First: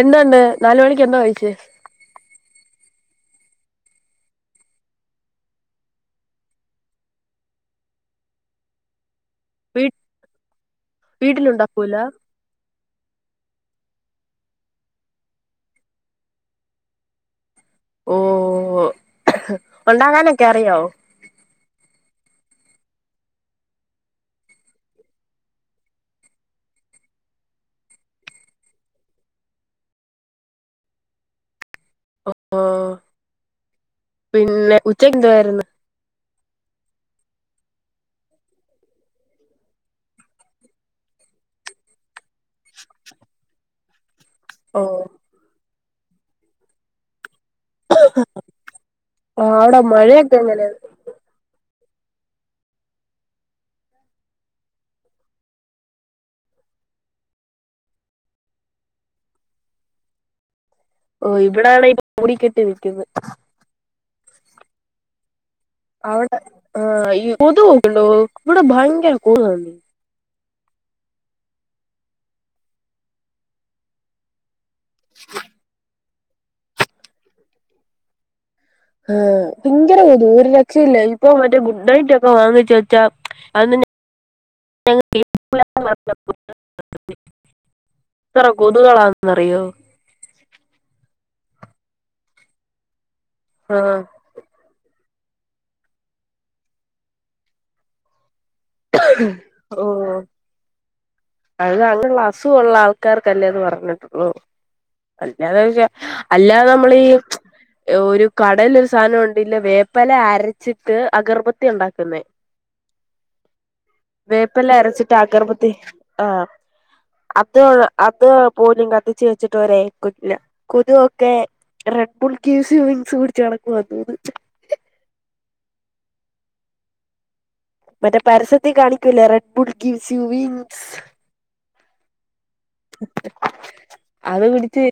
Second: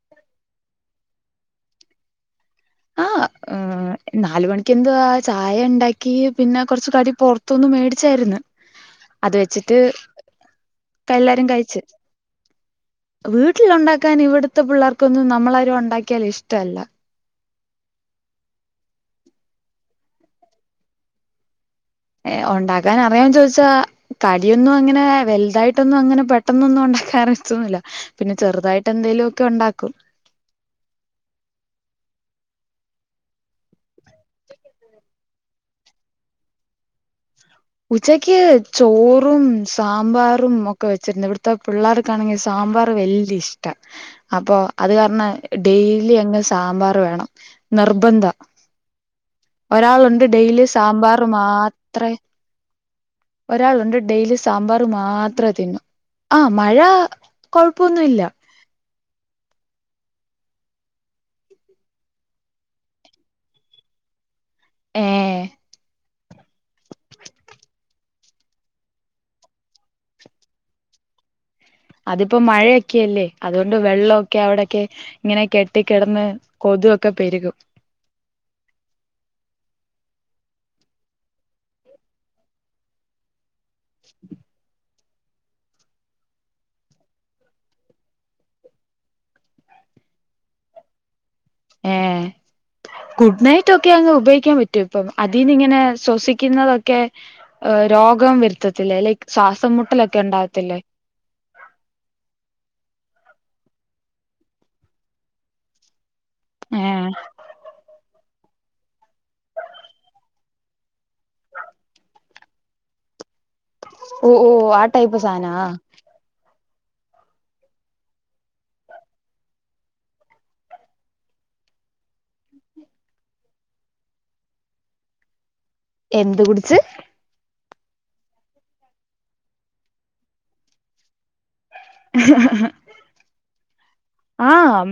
എന്താണ്ട് നാല് മണിക്ക് എന്താ കഴിച്ച് ആ ഉം നാല് മണിക്ക് എന്തുവാ ആ ചായ ഉണ്ടാക്കി പിന്നെ കൊറച്ചു കടി പൊറത്തൂന്ന് മേടിച്ചാര്ന്ന് അത് വെച്ചിട്ട് വീ എല്ലാരും കഴിച്ച് വീട്ടിലുണ്ടാക്കൂല വീ വീട്ടിൽണ്ടാക്കാൻ ഇവിടുത്തെ പിള്ളേർക്കൊന്നും നമ്മളാരും ഒണ്ടാക്കിയാൽ ഇഷ്ടവല്ല ഓ ഒണ്ടാകാനൊക്കെ അറിയോ ഏ ഒണ്ടാക്കാൻ അറിയാവോന്ന് ചോയിച്ചാ കടിയൊന്നും അങ്ങനെ വലുതായിട്ടൊന്നും അങ്ങനെ പെട്ടെന്നൊന്നും ഉണ്ടാക്കാൻ അറിയതൊന്നില്ല പിന്നെ ചെറുതായിട്ട് എന്തേലു ഒക്കെ ഒണ്ടാക്കും ഓ പിന്നെ ഉച്ചക്ക് എന്തുവാര്ന്ന് ഉച്ചക്ക് ചോറും സാമ്പാറും ഒക്കെ വെച്ചിരുന്നു ഇവിടത്തെ പിള്ളേർക്കാണെങ്കിൽ സ് സാമ്പർ വെല് ഇഷ് ട്ട അപ്പോ ഓ അത് കാർണ് ഡെയിലി അങ്ങ് സാമ്പാർ വേണം നിർബന്ധ അവിടെ ഒരാളുണ്ട് മഴയൊക്കെ ഡെയിലി എങ്ങനെ സാമ്പാർ മാ ത്രെ ഒരാളുണ്ട് ഡെയിലി സാമ്പാർ മാത്രെ തിന്നു ആ മഴ കൊഴപ്പൊന്നുവില്ല ഓ ഇവിടാണെ ഈ മൂടിക്കെട്ടി നിക്ക്ന്ന് ഏ അവിടെ ആ ഈ കൊതുക്കെ ഒണ്ടോ ഇവിടെ ഭയങ്കര കൊതുകാന്നെ, അതിപ്പോ മഴയൊക്കെയല്ലേ അതുകൊണ്ട് വെള്ളോക്കെ അവിടെ ക്കെ ഇങ്ങനെ കെട്ടി കെടന്ന് കൊതു ഒക്കെ പെരുകും ആ ഭയ്ങ്കര കൊതു ഒരു രക്ഷയില്ല ഇപ്പൊ മറ്റേ ഗുഡ് നൈറ്റ്ക്കെ വാങ്ങിചെച്ചാ അതി [unintelligible] എത്ര കൊതുകളാന്നറിയോ ഏഹ് ഗുഡ് നൈറ്റ് ആ ഒക്കെ അങ് ഉപയോഗിക്കാൻ പറ്റോ അപ്പം അതിനി ഇങ്ങനെ ശ്വസിക്കുന്നതൊക്കെ രോഗം വെരു ഓ അത് അങ്ങനുള്ള അസുഖ ഉള്ള ആൾക്കാർക്ക് ക്കല്ലേത് പറഞ്ഞിട്ടുള്ളൂ അല്ലാതെ അല്ലാതെ ഏ നമ്മള്‌ ഈ ഒരു കടേല് ഒരു സാധനം ഉണ്ടെങ്കില് [unintelligible] വേപ്പെല അരച്ചിട്ട് അഗർബത്തി ഉണ്ടാക്കുന്നേ ഓ ഓ വേപ്പല്ല ആ അരച്ചിട്ട് ടൈപ്പ് സാധനാ അകർബത്തി ആഹ് അത്ത് അത് പോയി കത്തിച്ച് വചിട്ട [unintelligible] കൊത് കൊക്കെ റെഡ് ബുൾക്കേസി വിങ്സ് കുടിച്ച ണക്ക്വ വന്നത് എന്ത് കുടിച്ച് മറ്റേ പരസ്യത്തി കാണിക്കൂല്ലേ Red Bull gives you wings അത് ആ കുടിച്ച്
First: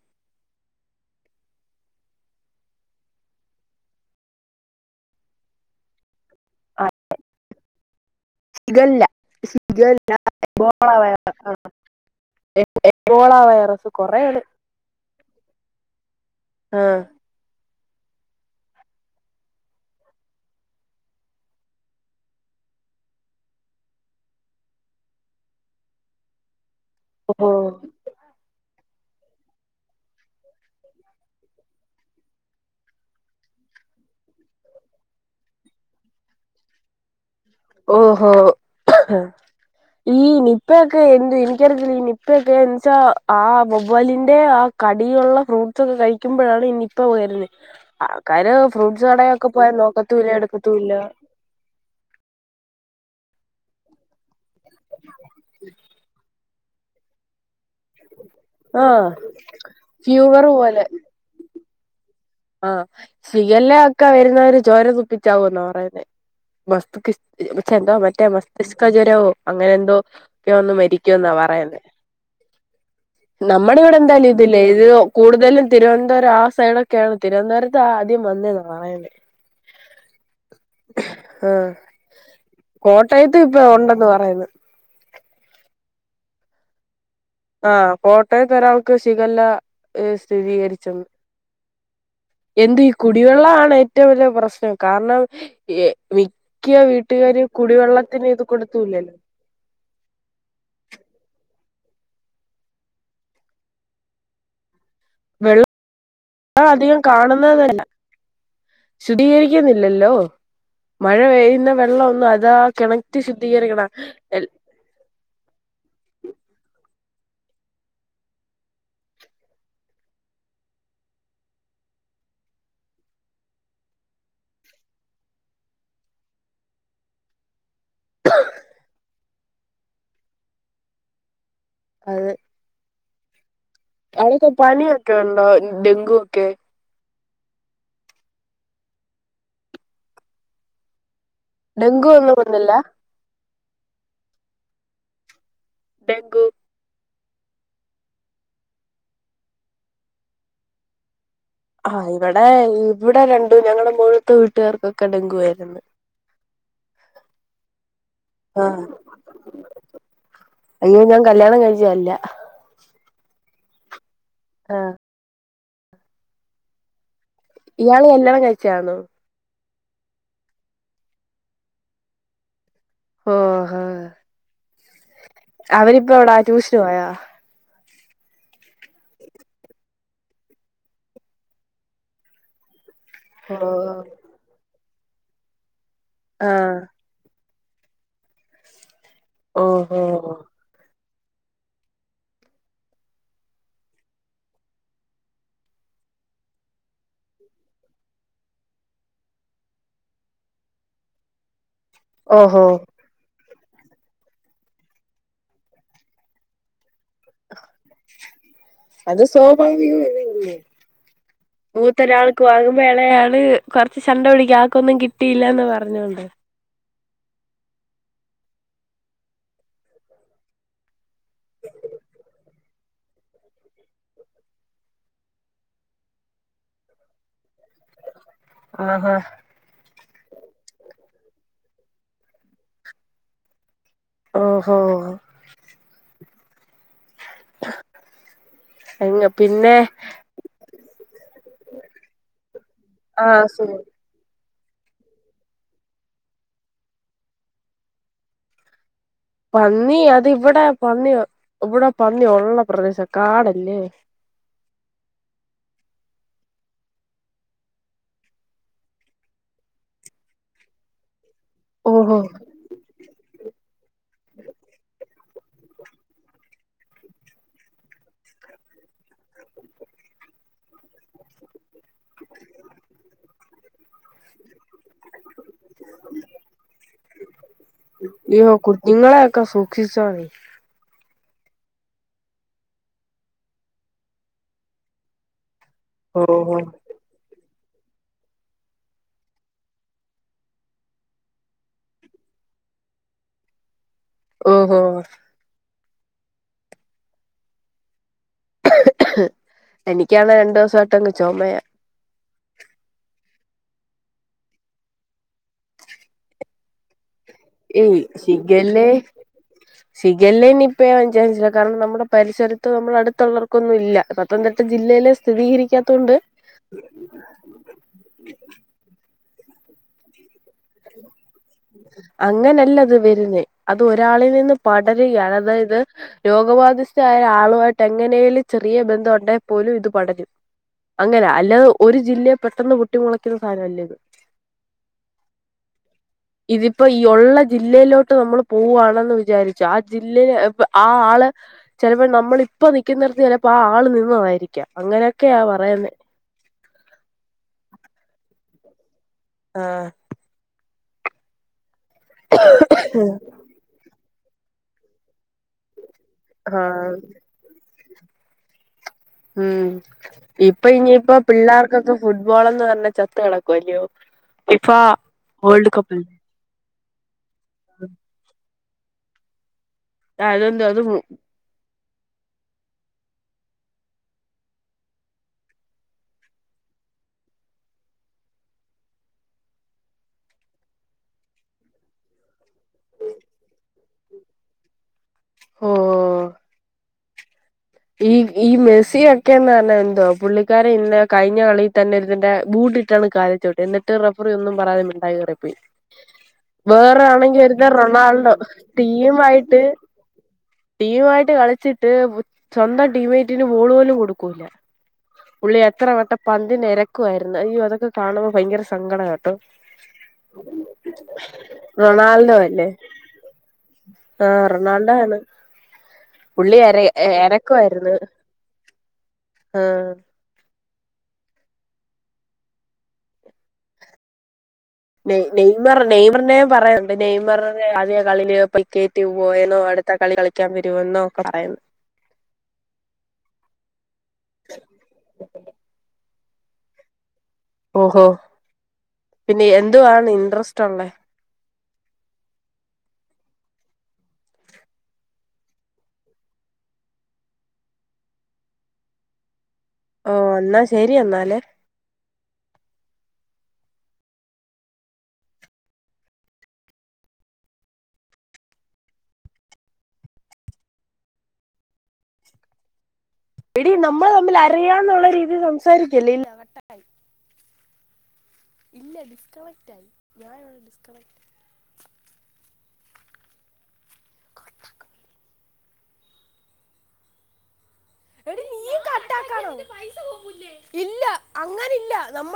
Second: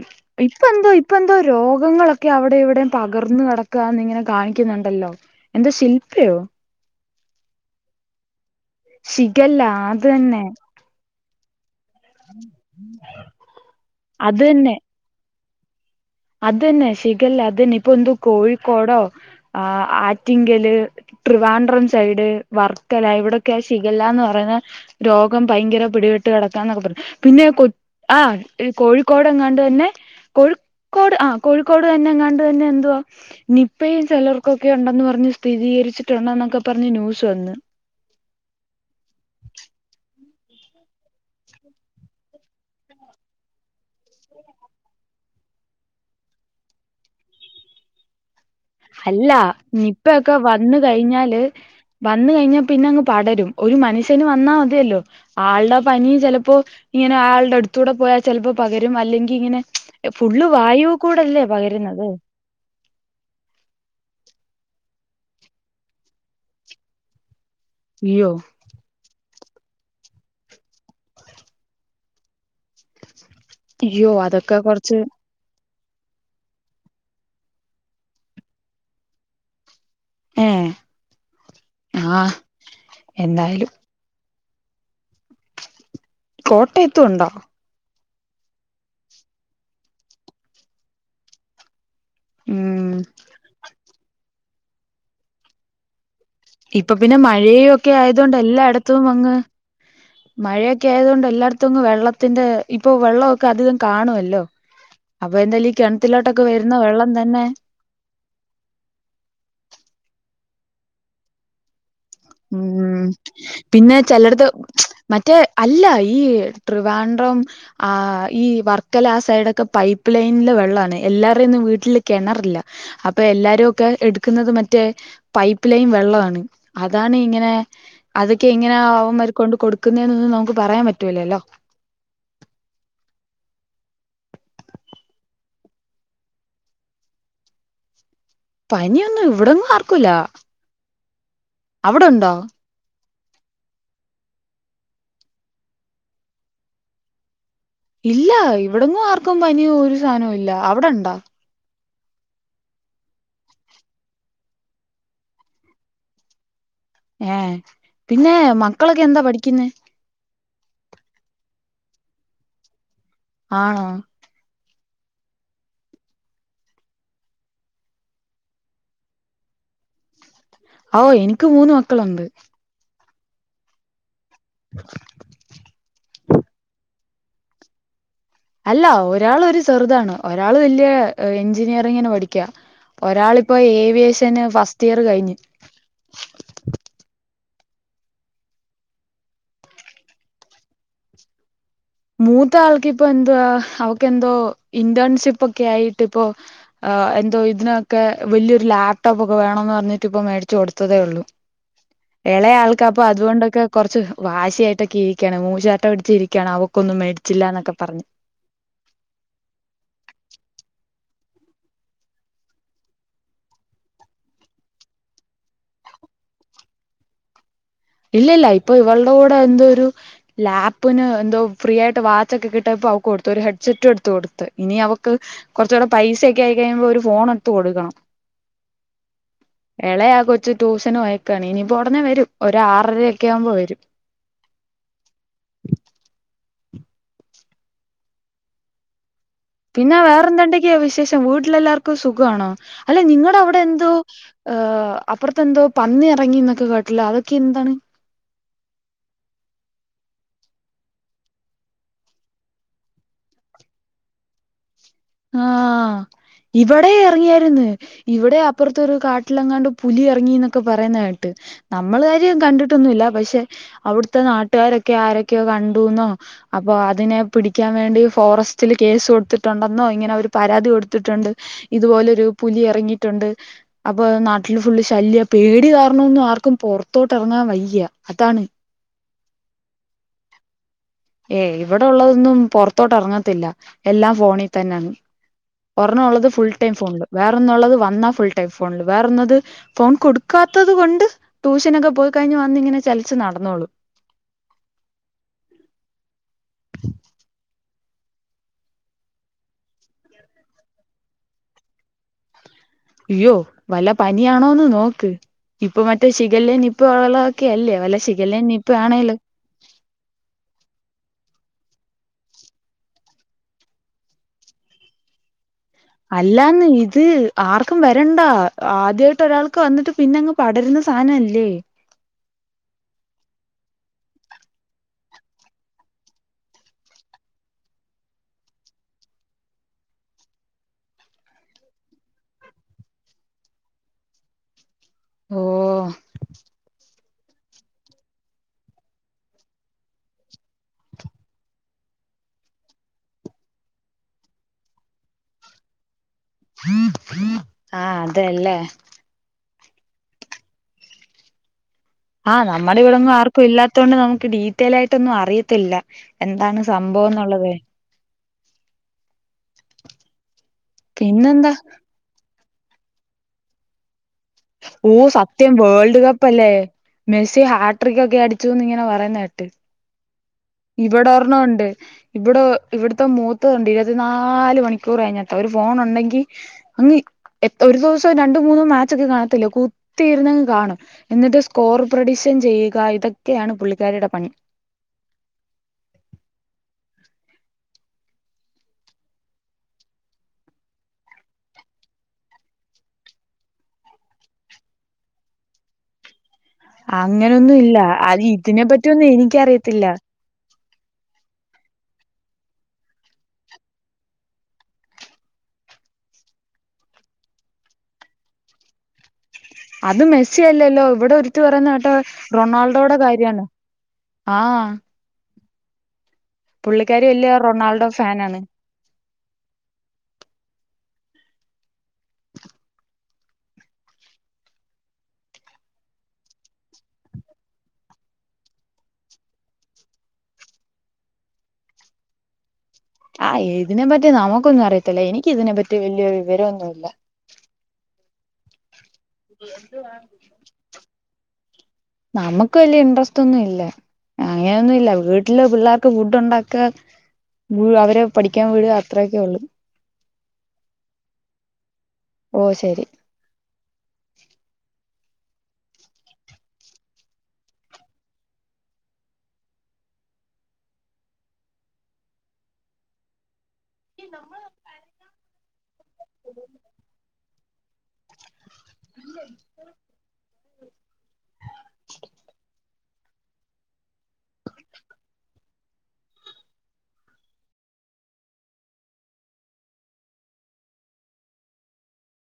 ഇപ്പ എന്തോ ഇപ്പ എന്തോ രോഗങ്ങളൊക്കെ അവിടെ ഇവിടെയും പകർന്ന് കിടക്കാന്ന് ഇങ്ങനെ കാണിക്കുന്നുണ്ടല്ലോ എന്ത ശില്പയോ സിഗല്ല ശിഖല്ല [unintelligible] അത് ല്ലോള തന്നെ ആ ആ [unintelligible] വൈറസ് കൊറേയുണ്ട് അത് തന്നെ അതന്നെ ശിഗല്ല അതന്നെ ഇ പ്പൊ എന്തോ കോഴിക്കോടോ ആ ആറ്റിങ്കല് ട്ട് ദിവാൻഡ്രം സൈഡ് വർക്കല ഇവിടെയൊക്കെ ആ ശിഖല്ലാന്ന് പറയുന്ന രോഗം ഭയങ്കര പിടിവെട്ട് കിടക്കാ എന്നൊക്കെ പറിം പിന്നെ ഓഹോ കൊ ആ കോഴി കോടങ്ങാണ്ട് തന്നെ കൊഴു ക്കോട് ആ കോഴിക്കോട് തന്നെ എങ്ങാണ്ട് തന്നെ എന്തുവാ നിപ്പയും ചിലർക്കൊക്കെ ഉണ്ടെന്ന് പറഞ് സ്ഥിരീകരിച്ചിട്ടുണ്ടന്നൊക്കെ പറഞ്ഞ് ന്യൂസ് വന്ന് ഓഹോ ഈ നിപ്പയൊക്കെ എന്ത് എനിക്കറിയത്തില്ല ഈ നിപ്പയൊക്കെ എന്ന് വെച്ചാ ആ വച്ചാലിന്റെ ആ കടീലുള്ള ഫ്രൂട്ടസ് ഒക്കെ കഴിക്കുമ്പഴാണ് ഈ നിപ്പ വരുന്നെ [unintelligible] അല്ല നിപ്പയൊക്കെ വന്ന കഴിഞ്ഞാല് വന്ന കഴിഞ്ഞ പിന്നെ അങ്ങ് പടരും ഒരു മനുഷനും ന്നാ മതിയല്ലോ ആളുടെ പനി ചിലപ്പോ ഇങ്ങനെ ആളുടെ അടു ത്തൂടെ പോയാൽ ചിലപ്പോൾ പകരും ആഹ് അല്ലെങ്കിൽ ഇങ്ങനെ ഫ്യൂവർ ഫുള്ള് പോലെ വായൂ കൂടെല്ലേ പകരു ന്നത് ആഹ് ശികല്ല ഒക്കെ വരുന്നവര് ചോര തുപ്പിച്ചാവൂ എന്നാ പറയുന്നെ വസ്തു കി ചെന്തോ മറ്റേ അയ്യോ മസ്തിഷ്കജ്വരവും അങ്ങനെ എന്തോ ഒക്കെ ഒന്ന് മരിക്കും എന്നാ പറയുന്നേ നമ്മുടെ ഇവിടെ അയ്യോ എന്തായാലും അതൊക്കെ ഇതില്ലേ ഇത് കൊറച്ച് കൂടുതലും തിരുവനന്തപുരം ആ സൈഡ് ഒക്കെയാണ് തിരുവനന്തപുരത്ത് ആദ്യം വന്നേന്നാ പറയുന്നെ ഏ ആഹ് ആഹ് കോട്ടയത്ത് ഇപ്പൊ എന്തായാലും ഉണ്ടെന്ന് പറയുന്നു കോട്ടയത്തും ഉണ്ടോ ആഹ് കോട്ടയത്ത് ഒരാൾക്ക് ശിഖല്ല സ്ഥിരീകരിച്ചന്ന് എന്ത് ഈ ഉം കുടിവെള്ള ആണ് ഏറ്റവും വലിയ പ്രശ് കാരണം ഇ ഇപ്പൊ പിന്നെ മഴയ ഒക്കെ ആയത് കൊണ്ട് ഇത് എല്ലായിടത്തും കൊടുത്തൂല്ലല്ലോ അങ്ങ് മഴയൊക്കെ ആയത് കൊണ്ട് എല്ലാ ട ത്തു അങ്ങ് വെള്ളത്തിന്റെ ഇപ്പൊ വെള്ളമൊക്കെ അധികം കാണുവല്ലോ അപ്പൊ വെള്ളം എന്തായാലും ഈ കിണത്തിലോട്ടൊക്കെ [unintelligible] വരുന്ന അധികം വെള്ളം തന്നെ കാണുന്നതല്ല ശുദ്ധീകരിക്കുന്നില്ലല്ലോ മഴ പെയ്യുന്ന വെള്ളം ഒന്നും അതാ ഉം കിണറ്റ് ശുദ്ധീകരിക്കണം പിന്നെ ചെലടത് മറ്റേ അല്ല ഈ ട്രിവാൻ പ്പം ഉം ഈ വർക്കല ആ സൈഡാെക്കെ പൈപ്പ്ലൈൻലെ വെള്ളാണേ എല്ലാര്ടെയും വീട്ടില് കെണറില്ല അപ്പ എല്ലാരു ഒക്കെ എടുക്കുന്നത് മറ്റേ പൈപ്പ് ലൈൻ വെളളാണ് അ താണ് ഇങ്ങനെ അതൊക്കെ എങ്ങനെ ആവുംന്നൊ കൊണ്ട് കൊടുക്കുന്നേന്നൊന്നും നമുക്ക് പറയാൻ പറ്റൂലല്ലോ അതെ അവിടൊക്കെ പനിയൊക്കെണ്ടാെ ഡെങ്കു ഒക്കെ പനിയൊന്നും ഇവിടൊന്നും ആർക്കുല്ല ഡെങ്കു ഒന്നും ബട്ന്ന്ല്ല ഡെങ്കു ഇല്ല ഇവിടൊന്നും ആർക്കും പനിയോ ഒരു സാധനോ ഇല്ല അവിടെണ്ടാ ആ ഇവടെ ഇവിടെ രണ്ടു ഞങ്ങളുടെ മുകള്ത്തെ വീട്ടുകാർക്കൊക്കെ ഡെങ്കുവായ്ര്ന്ന് ഏ പിന്നെ ആഹ് മക്കളൊക്കെ എന്താ പഠിക്കുന്നെ അയ്യോ ഞാൻ കല്യാണം കഴിച്ചെ അല്ല ആണോ ആ ഇയാള് കല്യാണം കഴിച്ചാന്നാേ ഓ എനിക്ക് മൂന്ന് മക്കള് ഒണ്ട് ഓ ആ അവരിപ്പോ എവിടാ ട്യൂഷന് പോയ അല്ല ഒരാളൊര് ചെറ്താണ് ഒരാള് വല്യ എഞ്ചിനീയറിങ്ങിന് പഠിക്ക ഒരാൾ ഇപ്പോ ഓഹ് ഏവിയേഷന് ഫസ് റ്റിയറ് കഴിഞ്ഞ് ആ ഓ ഓ മൂത്ത ആൾക്കിപ്പോ എന്തുവാ അവക്കെന്തോ ഇന്റേൺഷിപ്പാെക്കെ ആയിട്ട് ഇപ്പോ എന്തോ ഇതിനൊക്കെ വലിയൊരു ലാപ്ടോപ്പാെക്കെ വേണോന്ന് പറഞ്ഞിട്ട് ഇപ്പ മേടിച്ച് കൊട്ത്തതേ ഒള്ളു എളെയ ഓഹോ ആൾക്ക അപ്പൊ അതുകൊണ്ടൊക്കെ കാറച്ച് വാശിയായിട്ടൊക്കെ ഇരിക്കാണ് മൂശാട്ട പിടിച്ചിരിക്കയാണ് അവ ക്കൊന്നും മേടി അത് സ്വാഭാവികമാണല്ലോ മൂത്താെരാൾക്ക് വാങ്ങുമ്പ എളയാള് കൊറച്ച് ശണ്ട പിടിക്കു ആൾക്കൊന്നും കിട്ടിയില്ലാന്ന് പറഞ്ഞോണ്ട് ഇല്ല ഇല്ല ഇപ്പൊ ഇവൾടെ കൂടെ എന്തോ ഒരു ലാപ്പിന് എന്തോ ഫ്രീ ആയിട്ട് വാച്ചൊക്കെ കിട്ടിയപ്പോ അവക്ക് കൊടുത്തു ഒരു ഹെഡ്സെറ്റും എടുത്ത് കൊടുത്ത് ഇനി അവക്ക് കൊറച്ചൂടെ പൈസൊക്കെ ആയിക്കഴിയുമ്പ ഒരു ഫോണ് ആ ആ എളയ ആ കൊച്ച് ട്യൂഷന് പോയേക്കാണ് ഇനിയിപ്പോ ഒടനെ വെരും ഒരാറര അക്കെ ആവുമ്പോ വെരും ഓഹോ ഇനി പിന്നെ വേറെന്തണ്ടെങ്കിയ വിശേഷം വീട്ടിലെല്ലാർക്കും സുഖവാണോ അല്ല നിങ്ങളടെ അവിടെ ആഹ് എന്തോ ഏ അപ്പർത്തെന്തോ പന്നി എറങ്ങിന്നൊക്കെ കേട്ടല്ലോ അതൊക്കെ എന്താണ് പന്നി അത് ഇവിടെ പന്നി ഇവിടെ പന്നി ഉള്ള പ്രദേശം കാടല്ലേ ആഹ ഇവിടെ ഇറങ്ങിയായിന്ന് ഇവിടെ അപ്പുറത്തരു കാട്ടിലെങ്ങാണ്ട് പുലി ഇറങ്ങിന്നൊക്കെ പറയുന്ന കേട്ട നമ്മൾ ഓഹോ കാര്യം കണ്ടിട്ടൊന്നുമല്ല പക്ഷെ അവിടുത്തെ നാട്ടുകാരൊക്കെ ആരൊക്കെ കണ്ടന്നോ അപ്പോ അതിനെ പിടിക്കാൻ വേണ്ടി ഫോറസ്റ്റിൽ കേസ് കൊടുത്തിട്ടുണ്ട വന്നോ ഇങ്ങനെ ഒരു പരാതി കൊടുത്തിട്ടുണ്ട് ഇതുപോലൊരു പുലി ഇറങ്ങിയിട്ടുണ്ട് [unintelligible] അപ്പൊത് നാ വീട്ടില് ഫുള്ള് ശല്യ പേടി കാരണം ഒന്നും ആർക്കും പുറത്തോട്ട് ഇറങ്ങാൻ വയ്യ അതാണ് അയ്യോ കുഞ്ഞുങ്ങളെയൊക്കെ സൂക്ഷിച്ചോണേ ഏ ഇവിടെ ഉള്ളതൊന്നും പുറത്തോട്ട് ഇറങ്ങത്തില്ല എല്ലാം ഫോണി തന്നാണ് ഒരെണ്ണം ഉള്ളത് ഫുൾ ഓഹോ ടൈം ഫോൺണില് വേറെന്നുള്ളത് വന്നാ ഫുൾ ടൈം ഫോണില് വേറൊന്നത് ഫോൺ കൊടുക്കാത്തത് കൊണ്ട് ട്യൂഷനൊക്കെ പോയി കഴിഞ്ഞ് വന്ന് ഇങ്ങനെ ചെലച്ച് നടന്നോളു ഓ ഓ എനിക്കാണേ രണ്ടുസായിട്ടെങ്ങ് ചോമയാ അയ്യോ വല്ല പനിയാണോന്ന് നോക്ക് ഇപ്പൊ മറ്റേ ഷിഖലേ നിപ്പ യുളെ ഏയ് ശിഖല്ലേ ശിഖല്ലേ നിപ്പേ പഞ്ചഞ്ച കാരണം നമ്മുടെ പരിസരത്ത് നമ്മൾ അടുത്തുള്ളർക്കൊന്നും ഇല്ല പത്തനംതിട്ട ജില്ലയിലെ സ്ഥിരീകരിക്ക അല്ലാന്ന് ഇത് ആർക്കും വരണ്ടാ ആദ്യാ ഒരാൾക്ക് വന്നിട്ട് പിന്നെ ങ്ങ് പടരുന്ന സാധനല്ലേ അങ്ങനെയല്ല അത് വരുന്നേ അത് ഒരാളിൽ നിന്ന് പടര്കയാണ് അതായത് രോഗബാധിസ്ഥായ ആളു ആയിട്ട് എങ്ങനെലും ചെറിയ ബന്ധം ഉണ്ടേ പോലും ഇത് പടരും അങ്ങനാ അല്ലാതെ ഒരു ജില്ലയിൽ പെട്ടെന്ന് പൊട്ടിമുളക്കുന്ന സാധനല്ല ഇത് ഓ ഇതിപ്പോ ഈ ഒള്ള ജില്ലയിലേട്ട് നമ്മള് പോവാണെന്ന് വിചാരിച്ച ആ ജില്ലേ അഹ ആ ആള് ചെലപ്പോ നമ്മള് ഇപ്പം നിക്ക്‌ണോട്ത്ത് ചെലപ്പോ ആ ആള് നിന്നതായിരികാം അങ്ങനെക്കെ പറയുന്നേ ആ അതെ ല്ലേ ആ ആ നമ്മളവിടെന്നും ആർക്കും ഇല്ലാത്തോണ്ട് നമ്മു ഡീറ്റെയിലായിട്ട് ഒന്നും അറിയത്തില്ല എന്താണ് ആഹ് സംഭവം എന്നുള്ളത് ഉം ഇപ്പ ഇനിപ്പം പിന്നെന്താ പിള്ളേർക്കൊക്കെ ഫുഡ്‌ ഫുട്ബോൾ എന്ന് പറഞ്ഞാൽ ചത്തുകിടക്കുമല്ലോ ഊ സത്യം വേൾഡ് കപ്പല്ലേ മെസ്സി ആട്രിക്ക്‌ ഒക്കെ അടി റ്റൂ ന്ന് പറയണ കേട്ട് അതെന്താ അത് ഇവടെ ഒറെണ്ണം ഉണ്ട് ഇവടെ ഇവിട്ത്തെ മൂത്തത്ണ്ട് ഇരുവത്തി നാല് മണിക്കൂറും അയിനകത്ത ഒരു ഫോണുണ്ടെങ്കിൽ അനി ഒരു ദിവസം രണ്ടുമൂന്ന് മാച്ച് ഒക്കെ കാണത്തില്ലേ കുത്തിയിര്ന്നങ്ങ് കാണൂ എന്നിട്ട് സ്കോറ് പ്രൊഡിക്ഷൻ ചെയ്യുക ഇതൊക്കെയാണ് പുള്ളിക്കാരിയുടെ പണി ഓ ഓ ഈ ഈ മ്യൂസിയഒക്കെന്ന് പറഞ്ഞാ എന്തോ പുള്ളിക്കാരൻ ഇന്ന കഴിഞ്ഞ കളിയിൽ തന്നെ ഇരുന്നിട്ട് ബൂട്ട്ട്ടാണ് കാലിൽ ചൗട്ടി എന്നിട്ട് റഫറി ഒന്നും പറയാതെ മിണ്ടാതെ കേറിപ്പോയി വെറാണെങ്കിൽ അങ്ങനൊന്നും ഇല്ല അത് റൊണാൾഡോ ഇതിനെ പറ്റിയൊന്നും ടീം മായിട്ട് എനിക്കറിയത്തില്ല ടീമുമായിട്ട് കളിച്ചിട്ട് ബു സ്വന്തം ടീമേറ്റിന് ബോള് പോലും കൊടുക്കൂല, പുള്ളി എത്രവട്ടം പന്തിന് എരക്കുവായിരുന്നു. അയ്യോ അതൊക്കെ കാണുമ്പോൾ ഭയങ്കര സങ്കട ട്ടോ അത് മെസ്സി യല്ലല്ലോ? ഇവടെ ഒരുത്തി പറയു ന്നത് കേട്ടാൽ റൊണാൾഡോ അല്ലേ റൊണാൾഡോയുടെ കാര്യമാണെന്ന്, ആ റൊണാൾഡോ ആണ് പുള്ളി എറെ. പുള്ളിക്കാരി വലിയ എനക്ക റൊണാൾഡോ ആയിരുന്നു, ഫാനാണ് ആഹ നെയ നെയ്മർ നെയ്മറിന പറയുന്നുണ്ട് നെയ്മറി ആദ്യ കളിയില് പക്കേറ്റ് പോയെന്നോ, അടുത്ത കളി കളിക്കാൻ വരുമെന്നോ ഒക്കെ പറയുന്നു. ആഹ് ഇതിനെപ്പറ്റി നമുക്കൊന്നും അറിയത്തില്ല എനിക്ക് ഇതിനെപ്പറ്റി വലിയ വിവരൊന്നുല്ല. ഓഹോ പിന്നെ എന്തുവാാണ് ഇന്റ്രസ്റ്റ് ഉള്ള? നമുക്ക് വലിയ ഇൻട്രസ്റ്റ് ഒന്നും ഇല്ല, അങ്ങനെയൊന്നും ഇല്ല വീട്ടില് പിള്ളേർക്ക് ഫുഡ് ഉണ്ടാക്കാ, അവരെ പഠിക്കാൻ വീടുക, അത്രയൊക്കെ ഉള്ളു. ഓ എന്നാ ശെരി എന്നാലേ ഓ ശരി ഇടി നമ്മൾ തമ്മിൽ അറിയാന്നുള്ള രീതിയിൽ സം സാരിക്കല്ല, ഇല്ല കട്ടാ [unintelligible] ഇല്ല ഡിസ്കണക്റ്റ് ആയി ഞാനവിടെ ഡിസ്കണക്റ്റ് [unintelligible] എടി നീ കട്ടാക്കാന ഇല്ല അങ്ങനില്ല നമ്മ